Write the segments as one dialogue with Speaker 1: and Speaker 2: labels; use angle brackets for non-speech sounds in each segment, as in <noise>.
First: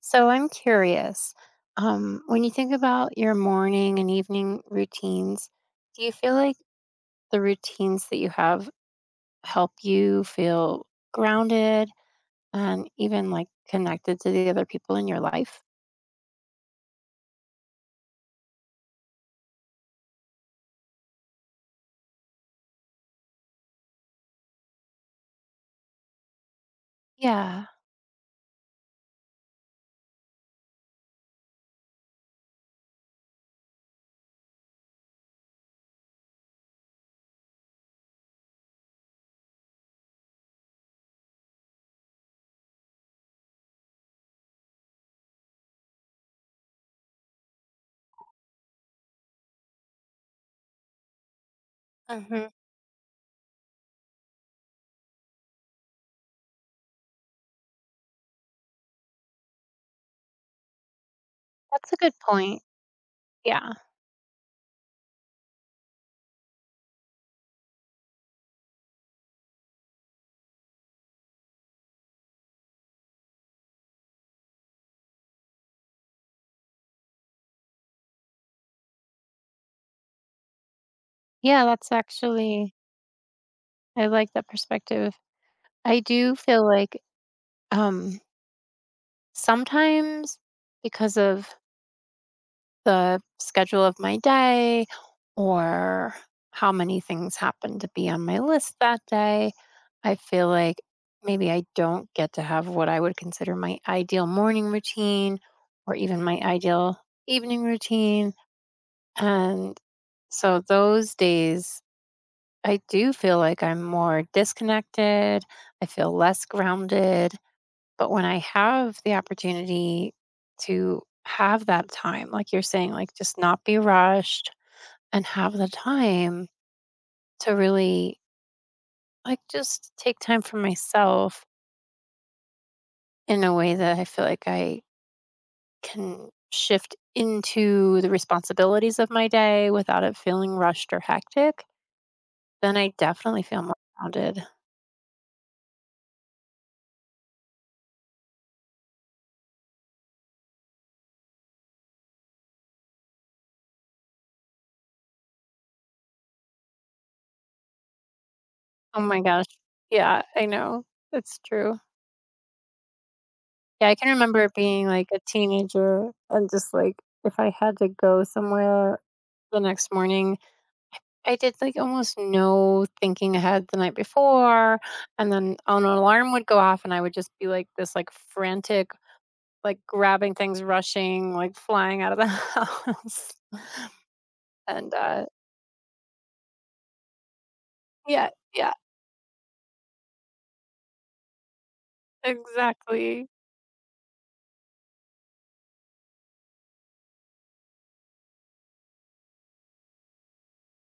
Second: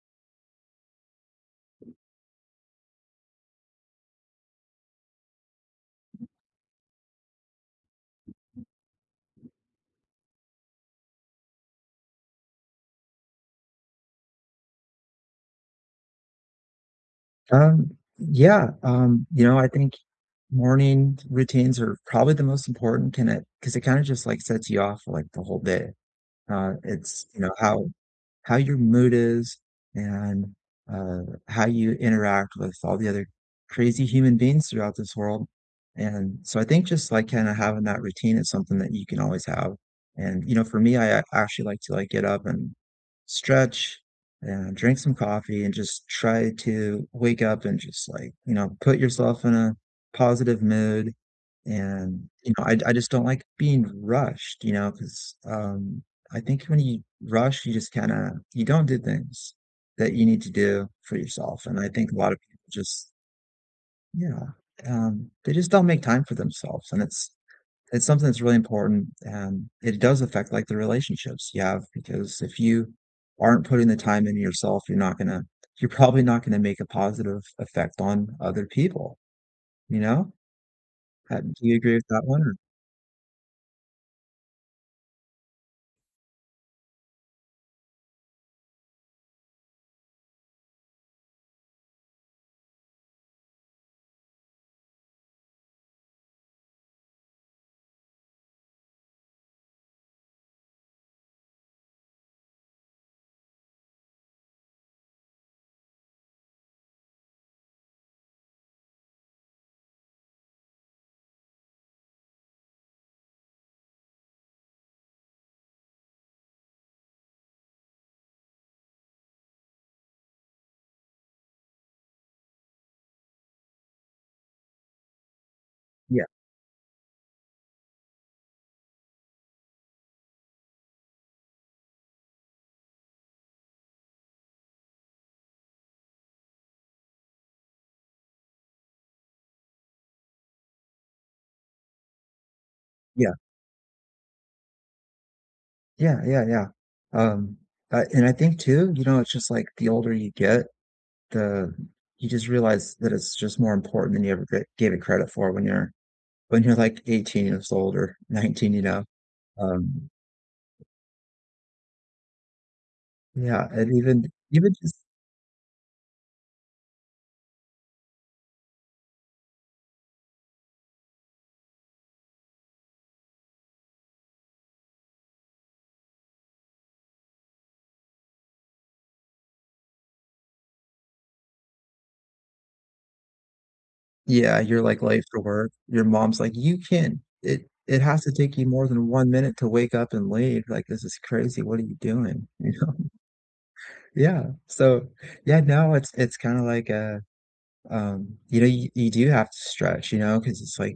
Speaker 1: So I'm curious, when you think about your morning and evening routines, do you feel like the routines that you have help you feel grounded and even like connected to the other people in your life?
Speaker 2: I think morning routines are probably the most important, can it because it kinda just, like, sets you off for, like, the whole day. Uh, it's, you know,
Speaker 1: Yeah,
Speaker 2: how how your mood is and, uh, how you interact with all the other crazy human beings throughout this world, and so I think just, like, kinda having that routine is something that you can always have, and, you know, for me, I a actually like to, like, get up and stretch and drink some coffee and just try to wake up and just, like, you know, put yourself in a positive mood, and,
Speaker 1: hmm,
Speaker 2: you know, I just don't like being rushed, because I think when you rush, you just kinda you don't do things that you need to do for yourself, and I
Speaker 1: that's a
Speaker 2: think
Speaker 1: good
Speaker 2: a lot of
Speaker 1: point.
Speaker 2: people just
Speaker 1: Yeah.
Speaker 2: yeah, they just don't make time for themselves, and it's something that's really important, and it does affect, like, the relationships you have because if you aren't putting the time into yourself, you're probably not gonna make a positive effect on other people, you know? Do
Speaker 1: Yeah,
Speaker 2: you
Speaker 1: that's
Speaker 2: agree with that one or
Speaker 1: actually, I like that perspective. I do feel like um, sometimes because of the schedule of my day or how many things happen to be on my list that day. I feel like maybe I don't get to have what I would consider my ideal morning routine or even my ideal evening routine. And so those days, I do feel like I'm more disconnected. I feel less grounded but when I have the opportunity to have that time, like you're saying, like just not be rushed and have the
Speaker 2: Yeah,
Speaker 1: time to really like just take time for myself in a way that I feel like I can shift into the responsibilities of my day without it feeling rushed or hectic, then I
Speaker 2: yeah,
Speaker 1: definitely feel more grounded.
Speaker 2: yeah. Um, and I think too, you know, it's just, like, the older you get, the you just realize that it's just more important than you ever g gave it credit for when you're, like, 18 years old or <laughs> 19, you
Speaker 1: Oh
Speaker 2: know?
Speaker 1: my gosh.
Speaker 2: Um,
Speaker 1: Yeah, I know. It's true.
Speaker 2: yeah,
Speaker 1: Yeah,
Speaker 2: and
Speaker 1: I can remember
Speaker 2: even
Speaker 1: being,
Speaker 2: just
Speaker 1: like, a teenager and just, like, if I had to go somewhere the next morning, I did, like, almost no thinking ahead the night before, and then an alarm would go off, and I would just be, like, this, like, frantic, like, grabbing things, rushing, like, flying out of the <laughs> house,
Speaker 2: yeah, you're,
Speaker 1: and,
Speaker 2: like, late for work, your mom's like, "You can't it has
Speaker 1: yeah,
Speaker 2: to take you
Speaker 1: yeah,
Speaker 2: more than 1 minute to wake up and leave, like, this is crazy, what are you doing?" <laughs> You know?
Speaker 1: exactly.
Speaker 2: Yeah, so, yeah, now it's kinda like, you know, you do have to stretch, you know because it's like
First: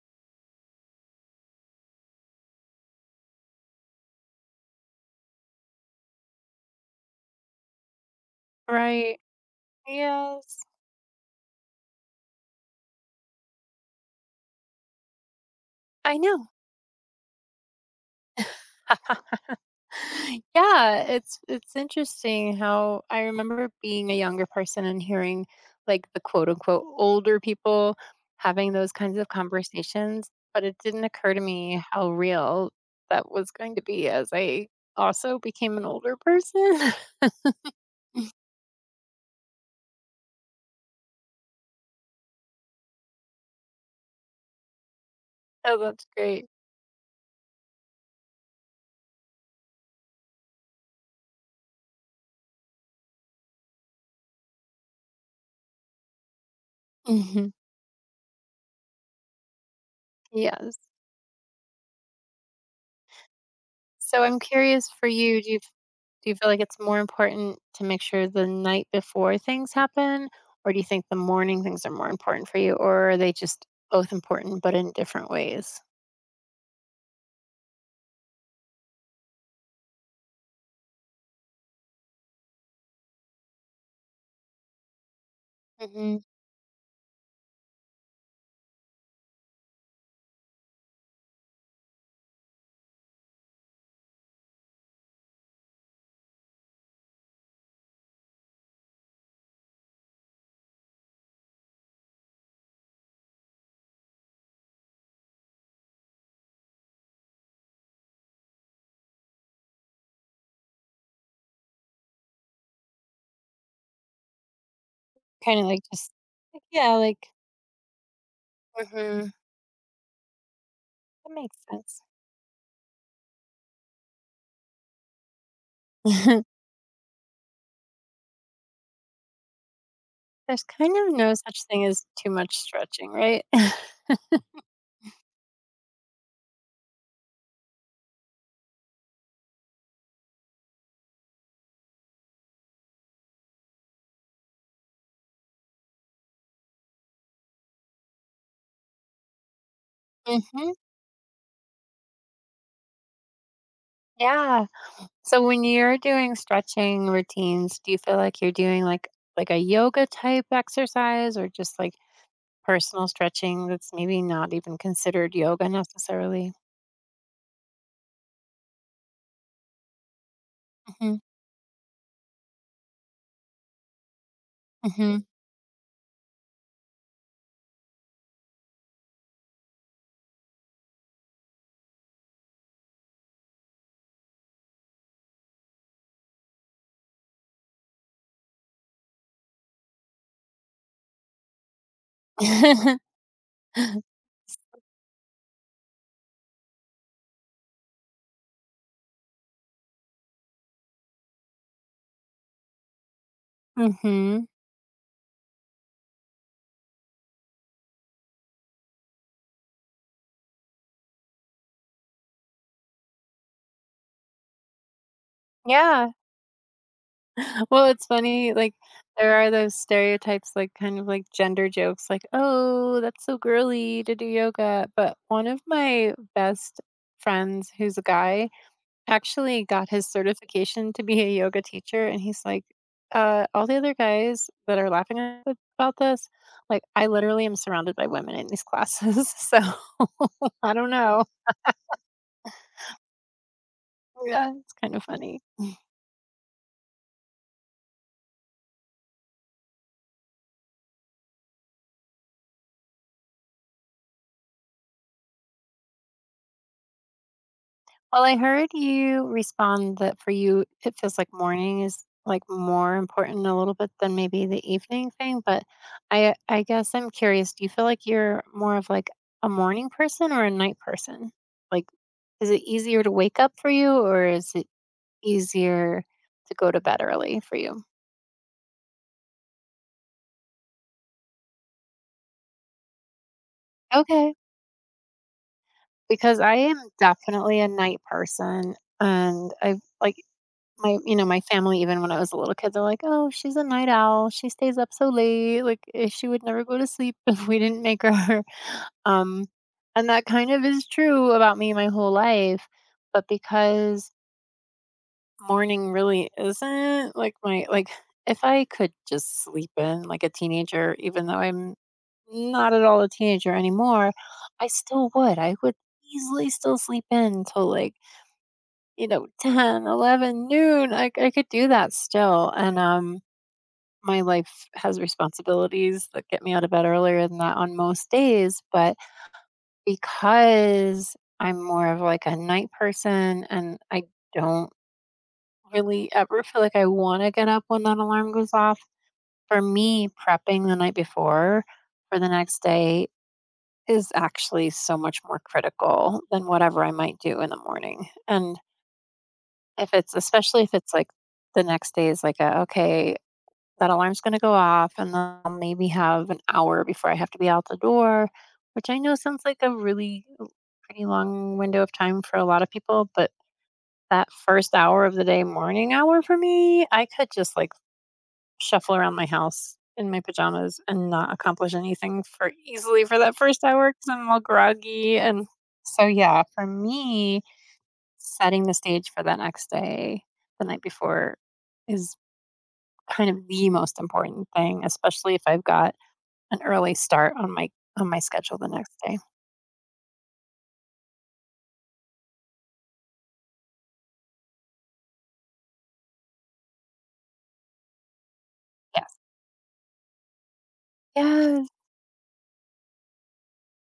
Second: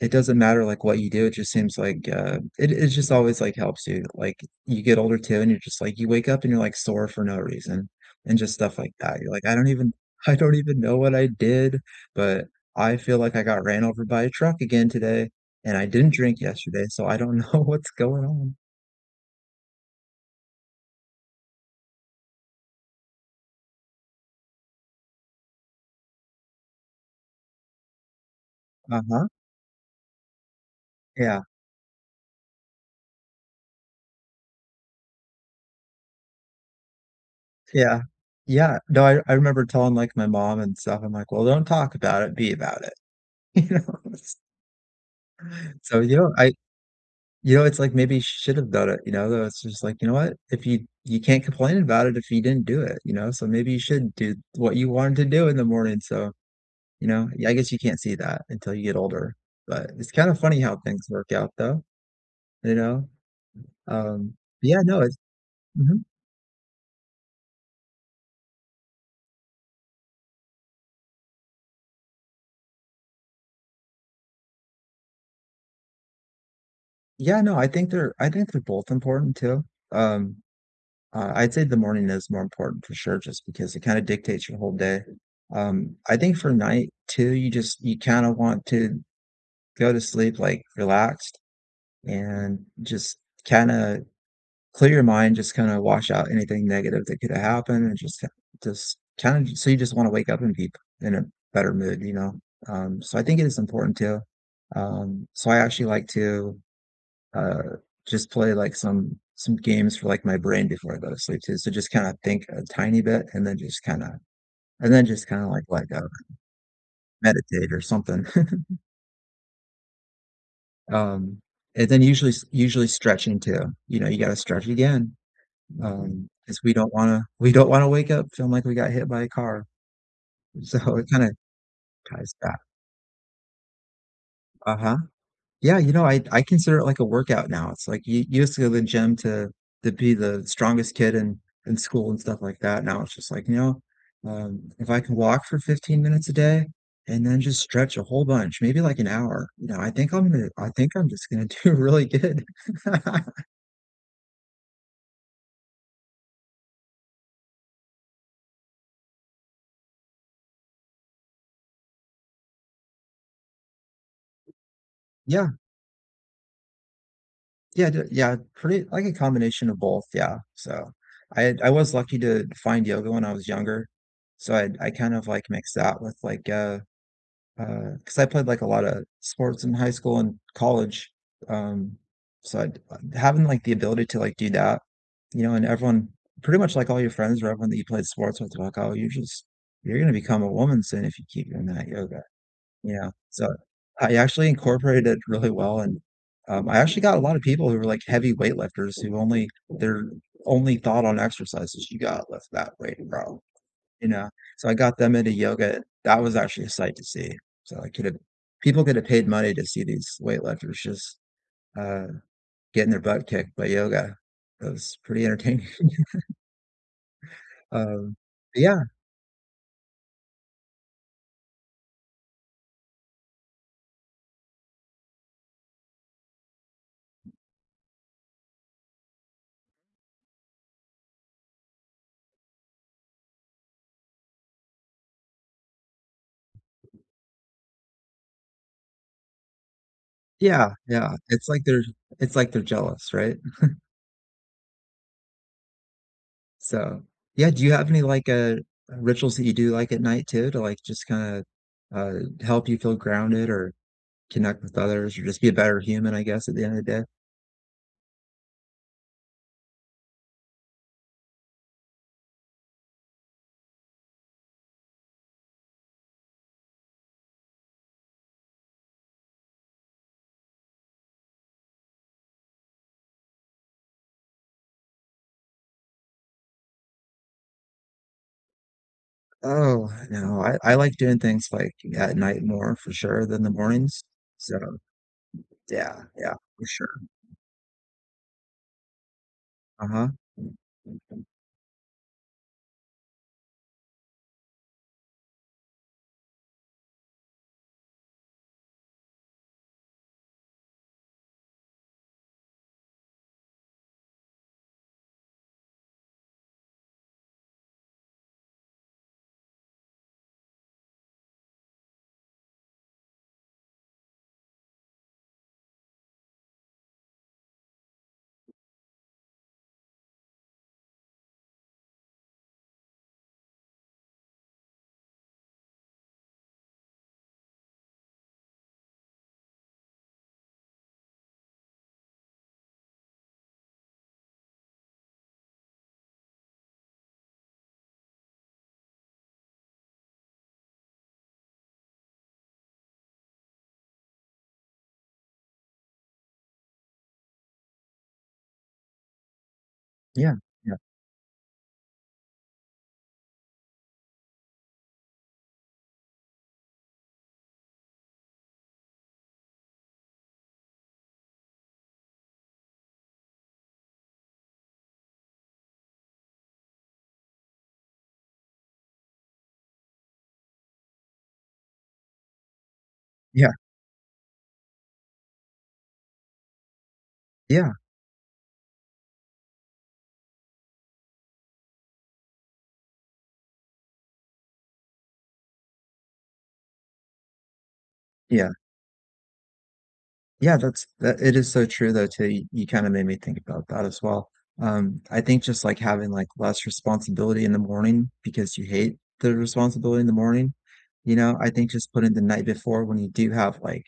Speaker 2: it doesn't matter, like, what you do, it just seems like, it just always, like, helps you, like, you get older too, and you're just like you wake up and you're, like, sore for no reason, and just stuff like that.
Speaker 1: Right.
Speaker 2: You're like, "I don't even <laughs> I don't
Speaker 1: Yes.
Speaker 2: even know what I did, but I feel like I got ran over by a truck again today, and I didn't
Speaker 1: I
Speaker 2: drink
Speaker 1: know.
Speaker 2: yesterday, so I don't know <laughs> what's going on."
Speaker 1: <laughs> Yeah, it's interesting how I remember being a younger person and hearing like the quote unquote older people having those kinds
Speaker 2: Uh-huh.
Speaker 1: of conversations, but it didn't occur to
Speaker 2: Yeah.
Speaker 1: me how real that was going to be as I also became an older person. <laughs>
Speaker 2: Yeah. Yeah. No, I remember telling, like, my mom and stuff, I'm like, "Well, don't talk about it, be about it." <laughs> You know?
Speaker 1: Oh,
Speaker 2: So,
Speaker 1: that's
Speaker 2: you know,
Speaker 1: great.
Speaker 2: I you know, it's like maybe you should have done it, you know, though it's just like, you know what? If you You can't complain about it if you didn't do it, you know, so maybe you should do what you wanted to do in the morning, so, you know, yeah,
Speaker 1: Mhm.
Speaker 2: I guess you can't see that until you get older, but it's kind of funny how
Speaker 1: Yes.
Speaker 2: things work out though, you know?
Speaker 1: So
Speaker 2: Um,
Speaker 1: I'm
Speaker 2: yeah,
Speaker 1: curious
Speaker 2: no,
Speaker 1: for
Speaker 2: it's
Speaker 1: you,
Speaker 2: mhm.
Speaker 1: do you feel like it's more important to make sure the night before things happen, or do you think the morning things are more important for you, or are they just both important but in different ways?
Speaker 2: Yeah, no, I think they're both important too. Um, I'd say the morning is more important for sure just because it kind of dictates your whole day. I
Speaker 1: Hmm.
Speaker 2: think for night too, you just you kind of want to go to sleep, like, relaxed and just kinda clear your mind, just kinda wash out anything negative that coulda happened and just kinda so you just wanna wake up and be in a better mood, you know? So I think it is important too. So I actually like to, uh, just play, like, some games for, like, my brain before I go to sleep too, so just kinda think a tiny bit and then just kinda,
Speaker 1: Kind of like
Speaker 2: like go,
Speaker 1: just like, yeah, like.
Speaker 2: meditate or something. <laughs>
Speaker 1: Hmm, that
Speaker 2: Um,
Speaker 1: makes
Speaker 2: and then
Speaker 1: sense.
Speaker 2: usually stretching too, you know, you gotta stretch again, cause
Speaker 1: <laughs>
Speaker 2: we don't wanna wake up feeling like we got hit by a car,
Speaker 1: There's
Speaker 2: so
Speaker 1: kind
Speaker 2: it
Speaker 1: of
Speaker 2: kinda
Speaker 1: no such thing as too
Speaker 2: ties
Speaker 1: much
Speaker 2: back.
Speaker 1: stretching, right? <laughs>
Speaker 2: Uh-huh. Yeah, you know, I consider it like a workout now, it's like you used to go to the gym to be the strongest kid in school and stuff like that, now it's just like, you know, if I can walk for 15 minutes a day and then just stretch a whole bunch, maybe like an hour, you know, I
Speaker 1: Hmm,
Speaker 2: think I'm just gonna <laughs> do really good. <laughs>
Speaker 1: yeah. So when you're doing stretching routines, do you feel like you're doing like a yoga type exercise or just like personal stretching that's maybe not even considered
Speaker 2: Yeah.
Speaker 1: yoga necessarily.
Speaker 2: Yeah, d Yeah, pretty like a combination of both, yeah, so,
Speaker 1: Mhm,
Speaker 2: I was lucky to find yoga when I was younger, so I kind
Speaker 1: mhm.
Speaker 2: of, like, mixed that with, like, because I played, like, a lot of sports in high school and college, um, so I having, like, the ability to, like, do that, you know, and everyone pretty much, like, all your friends or everyone that you played sports with, they're like, "Oh, you're gonna become a woman soon if you keep doing that yoga."
Speaker 1: Mhm.
Speaker 2: Yeah, so I actually incorporated it really well, and, I actually got a lot of people who were, like, heavy weightlifters who only thought on exercise is, "You gotta lift that weight, bro," you know?
Speaker 1: <laughs>
Speaker 2: So I got them into yoga. That was actually a sight to see. So I could have people could have paid money to see these weightlifters just, uh, getting their butt kicked by yoga. It was pretty entertaining. <laughs>
Speaker 1: Yeah. <laughs> Well, it's
Speaker 2: Um,
Speaker 1: funny, like,
Speaker 2: yeah,
Speaker 1: there are those stereotypes, like, kind of like gender jokes, like, "Oh, that's so girly to do yoga," but one of my best friends who's a guy actually got his certification to be a yoga teacher and he's like all the other guys that are laughing at about this like I literally am surrounded by women in these classes <laughs> so <laughs>
Speaker 2: yeah,
Speaker 1: I don't
Speaker 2: yeah.
Speaker 1: know.
Speaker 2: It's like they're jealous, right?
Speaker 1: Yeah, it's kind of funny.
Speaker 2: So, yeah, do you have any, like, rituals that you do, like, at night too to, like, just kinda, uh, help you feel grounded or connect with others or just be a better human, I guess, at the end of the day?
Speaker 1: Well, I heard you respond that for you, it feels like morning is like more important a little bit than maybe the evening thing. But I guess I'm curious. Do you feel like you're more of like a morning person or a night person? Like, is it easier to wake up for you, or is it easier to go to bed early for you?
Speaker 2: Oh, no, I like doing things, like, at night more for sure than the mornings.
Speaker 1: Okay,
Speaker 2: So, yeah, yeah,
Speaker 1: because I
Speaker 2: for
Speaker 1: am
Speaker 2: sure.
Speaker 1: definitely a night person, and I
Speaker 2: Uh-huh.
Speaker 1: like My you know, my family, even when I was a little kid, they're like, "Oh, she's a night owl. She stays up so late, like, eh, she would never go to sleep <laughs> if we didn't make her." Um, and that kind of is true about me my whole life, but because morning really isn't, like, my like, if I could just sleep in like a teenager, even though I'm not at all a teenager anymore, I still would. I would easily still sleep in till, like, you know, 10, 11, noon, I could do that still, and, my life has responsibilities that get me out of bed earlier than that on most days, but because I'm more of, like, a night person and I don't really ever feel like I wanna get up when that alarm goes off, for me, prepping the night before for the next day is actually so much more critical than whatever I might do in the morning, and If it's
Speaker 2: Yeah,
Speaker 1: especially if
Speaker 2: yeah,
Speaker 1: it's, like, the next day is like a, "Okay, that alarm's gonna go off, and then I'll maybe have an hour before I have to be out the door," which I know sounds like a really l pretty long window of time for a lot of people, but that first hour of the day, morning hour for me, I could just, like, shuffle around my house in my pajamas and not accomplish anything for easily for that
Speaker 2: yeah,
Speaker 1: first hour because 'cause I'm all groggy, and so, yeah, for me,
Speaker 2: yeah,
Speaker 1: setting the stage for the next day, the night before is kind of the most important thing, especially if I've got an early start on my
Speaker 2: yeah.
Speaker 1: schedule the next day.
Speaker 2: Yeah, that's that it is so true though too. You kind of made me think about that as well. I think just like having like less responsibility in the morning because you hate
Speaker 1: Yes.
Speaker 2: the responsibility in the morning, you know, I
Speaker 1: Yes.
Speaker 2: think just putting the night before when you do have like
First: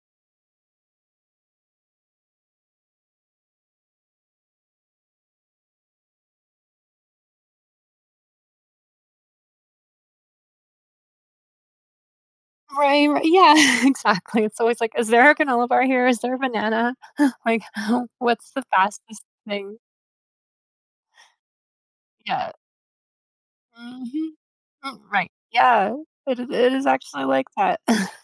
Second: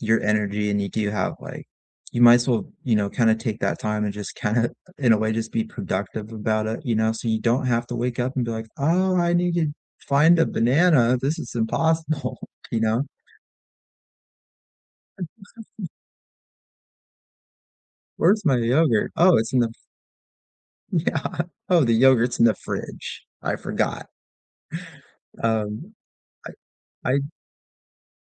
Speaker 2: your energy and you do have like you might as well, you know, kind of take that time and just <laughs> kind of in a way just be productive about it, you know, so you don't have to wake up and be like, "Oh, I need to find a banana. This is impossible." <laughs> You know,
Speaker 1: Right, right. Yeah, <laughs> exactly. It's always like, "Is there a granola bar here? Is there a banana?" <laughs> Like, <laughs>
Speaker 2: "Where's
Speaker 1: "What's
Speaker 2: my
Speaker 1: the
Speaker 2: yogurt?
Speaker 1: fastest
Speaker 2: Oh, it's in the
Speaker 1: thing?"
Speaker 2: yeah. <laughs> Oh, the yogurt's in
Speaker 1: Yeah.
Speaker 2: the fridge. I forgot.
Speaker 1: Mhm. Mm, right.
Speaker 2: Um,
Speaker 1: Yeah. It is
Speaker 2: I
Speaker 1: it is
Speaker 2: I
Speaker 1: actually like that. <laughs>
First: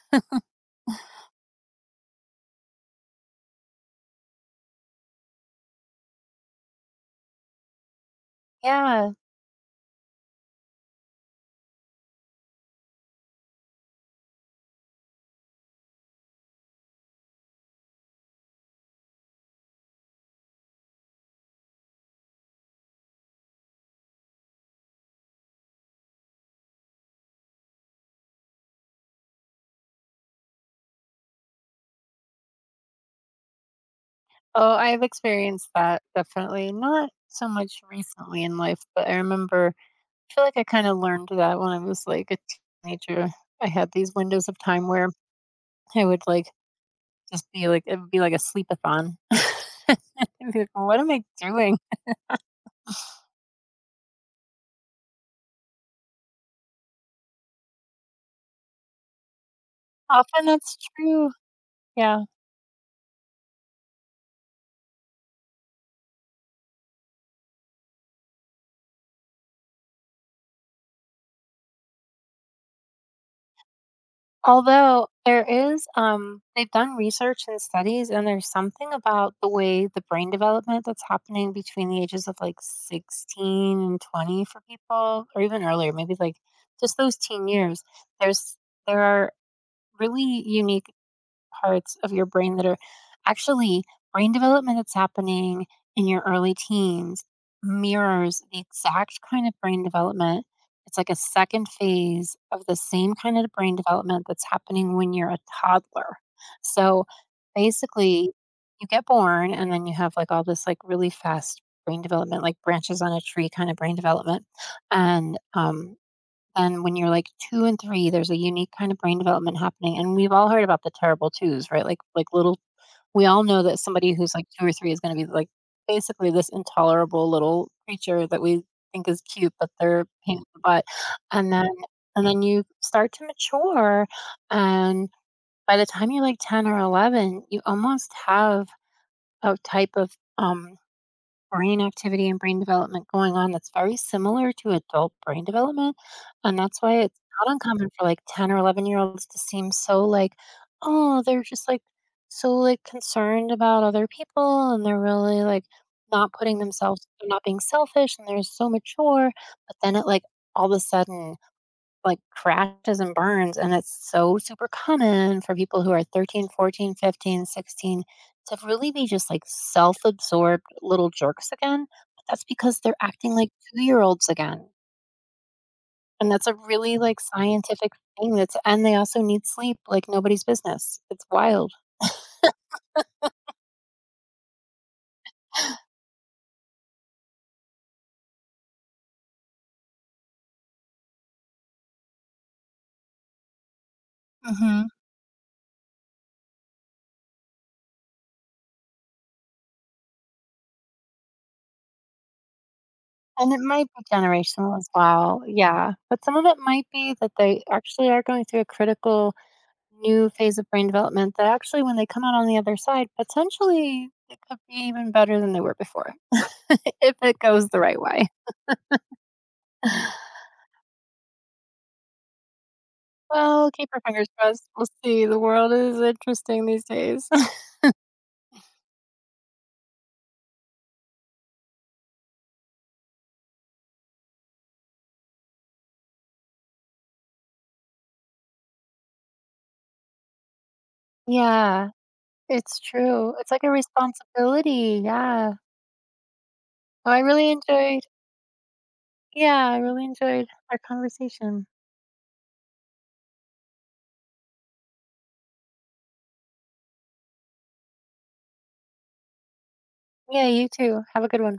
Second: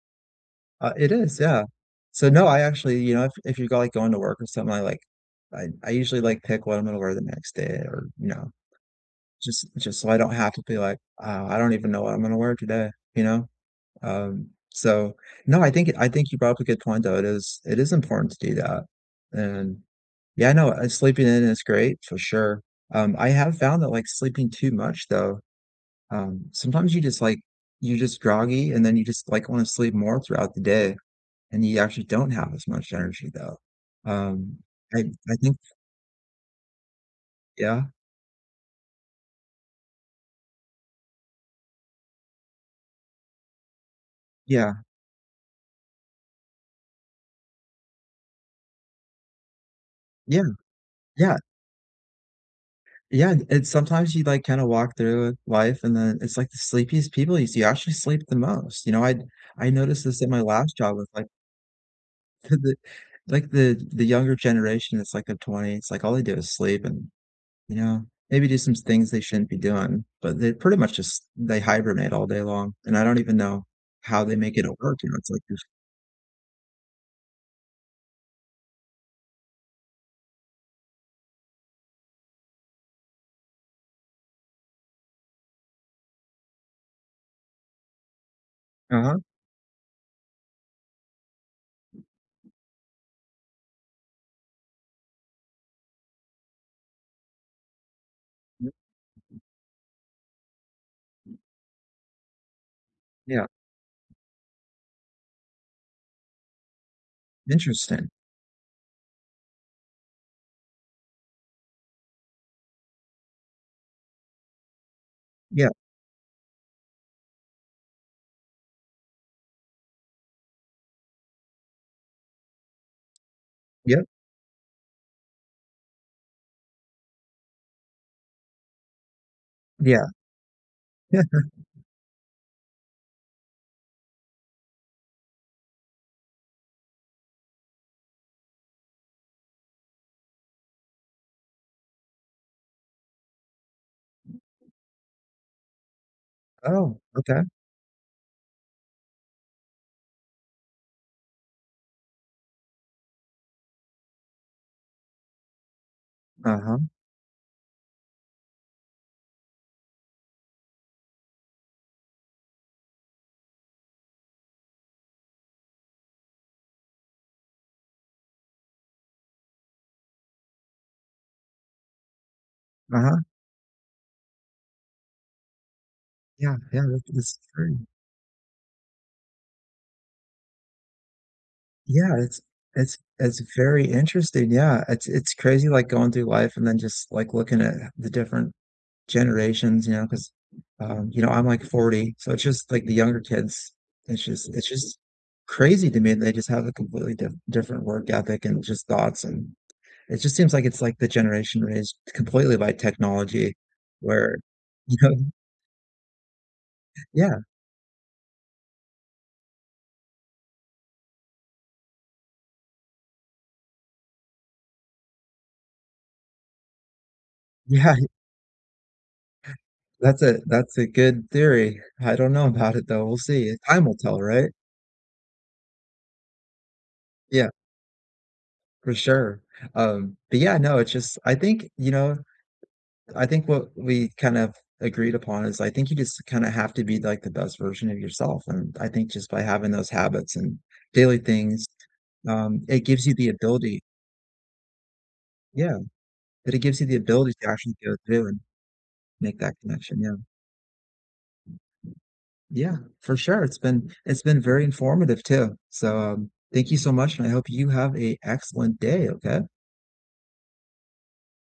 Speaker 2: It is, yeah. So, no, I actually, you know, if you're, like, going to work or something, I usually, like, pick what I'm gonna wear the next day or, you know,
Speaker 1: Yeah.
Speaker 2: just so I don't have to be like, "Oh, I don't even know what I'm gonna wear today," you know? So, no, I think you brought up a good point, though. It is important to do that. And, yeah, no, sleeping in is great for sure. I have found that, like, sleeping too much, though sometimes you just like you're just groggy and then you just like want to sleep more throughout the day and you actually don't have as much energy though. Um,
Speaker 1: Oh,
Speaker 2: I
Speaker 1: I've
Speaker 2: I think
Speaker 1: experienced that definitely, not so much
Speaker 2: Yeah,
Speaker 1: recently in life, but I remember I feel like I kinda learned that when I was, like, a teenager. I had these windows of
Speaker 2: yeah,
Speaker 1: time where I would, like, just be like it would be like a sleepathon. <laughs> I'd
Speaker 2: yeah,
Speaker 1: be like, "What am I
Speaker 2: yeah,
Speaker 1: doing?"
Speaker 2: yeah. And sometimes you like kind of walk through life and then it's like the sleepiest people you see actually sleep the most. You know, I noticed this at my
Speaker 1: Often
Speaker 2: last
Speaker 1: that's
Speaker 2: job with like
Speaker 1: true. Yeah.
Speaker 2: <laughs> the the younger generation, it's like the 20s, like all they do is sleep and you know, maybe do some things they shouldn't be doing, but they pretty much just they hibernate all day long, and I don't even know how they make it work,
Speaker 1: Although
Speaker 2: you know, it's like
Speaker 1: there is, they've done research and studies, and there's something about the way the brain development that's happening between the ages of, like, 16 and 20 for people, or even earlier, maybe, like, just those teen years. There's there
Speaker 2: uh-huh,
Speaker 1: are really unique parts of your brain that are actually brain development that's happening in your early teens mirrors the exact kind of brain development. It's like a second phase of the same kind
Speaker 2: yeah,
Speaker 1: of brain development that's happening when you're a toddler. So
Speaker 2: interesting.
Speaker 1: basically, you get born and then you have like all this like really fast brain development, like branches on a tree kind of brain development. And
Speaker 2: Yeah,
Speaker 1: um, and when you're like 2 and 3, there's a unique kind of brain development happening, and we've all heard about the terrible twos, right? Like little we all know that
Speaker 2: yep,
Speaker 1: somebody who's like 2 or 3 is gonna be like basically this intolerable little creature that we think is cute, but they're a
Speaker 2: yeah,
Speaker 1: pain in the butt.
Speaker 2: yeah.
Speaker 1: And then and then you start to mature, and by the time you're like 10 or 11, you almost have a type of, um brain activity and brain development going on that's very similar to adult brain development. And
Speaker 2: <laughs>
Speaker 1: that's
Speaker 2: Oh,
Speaker 1: why it's
Speaker 2: okay.
Speaker 1: not uncommon for like 10 or 11-year-olds to seem so like, oh, they're just like so like concerned about other people and they're really like not putting
Speaker 2: Uh-huh,
Speaker 1: themselves, they're not being selfish and they're so mature. But then it like all of a sudden like crashes and burns and it's so super common for people who are 13, 14, 15, 16 to really be just like self-absorbed little jerks again but that's because they're
Speaker 2: uh-huh.
Speaker 1: acting like 2-year-olds again and that's a
Speaker 2: Yeah, yeah,
Speaker 1: really
Speaker 2: that
Speaker 1: like
Speaker 2: that's true.
Speaker 1: scientific thing that's and they also need sleep like nobody's business it's wild.
Speaker 2: Yeah, it's it's very interesting, yeah, it's crazy, like, going through life and then just, like, looking at the different generations, you know, 'cause, you know, I'm like 40, so it's just like the younger kids, it's
Speaker 1: Hmm,
Speaker 2: just crazy to me. They just have a completely different work ethic and just thoughts, and it just seems like it's like the generation raised completely by
Speaker 1: and
Speaker 2: technology
Speaker 1: it might be
Speaker 2: where,
Speaker 1: generational as
Speaker 2: you know
Speaker 1: well yeah but some of it might
Speaker 2: <laughs>
Speaker 1: be that
Speaker 2: yeah,
Speaker 1: they actually are going through a critical new phase of brain development that actually when they come out on the other side, potentially it could be even better than they were before, <laughs> if it goes the
Speaker 2: yeah,
Speaker 1: right way.
Speaker 2: that's
Speaker 1: <laughs>
Speaker 2: a good theory. I don't know about it though, we'll see.
Speaker 1: Well,
Speaker 2: Time
Speaker 1: keep
Speaker 2: will
Speaker 1: our
Speaker 2: tell,
Speaker 1: fingers
Speaker 2: right?
Speaker 1: crossed. We'll see. The world is interesting these days.
Speaker 2: Yeah,
Speaker 1: <laughs>
Speaker 2: for sure. But yeah, no, it's just I think, I think what we kind of agreed upon is I think you just kind of have to be like the best version of yourself. And I think just by having those habits and daily things,
Speaker 1: Yeah, it's
Speaker 2: it gives you the
Speaker 1: true. It's like a
Speaker 2: ability,
Speaker 1: responsibility. Yeah.
Speaker 2: yeah, that it gives you the
Speaker 1: Well, I
Speaker 2: ability to
Speaker 1: really
Speaker 2: actually go
Speaker 1: enjoyed
Speaker 2: through and make that
Speaker 1: yeah, I
Speaker 2: connection.
Speaker 1: really
Speaker 2: Yeah.
Speaker 1: enjoyed our conversation.
Speaker 2: Yeah, for sure. It's been very informative too. So thank you so much, and I hope you have a excellent day, okay?
Speaker 1: Yeah, you too. Have a good one.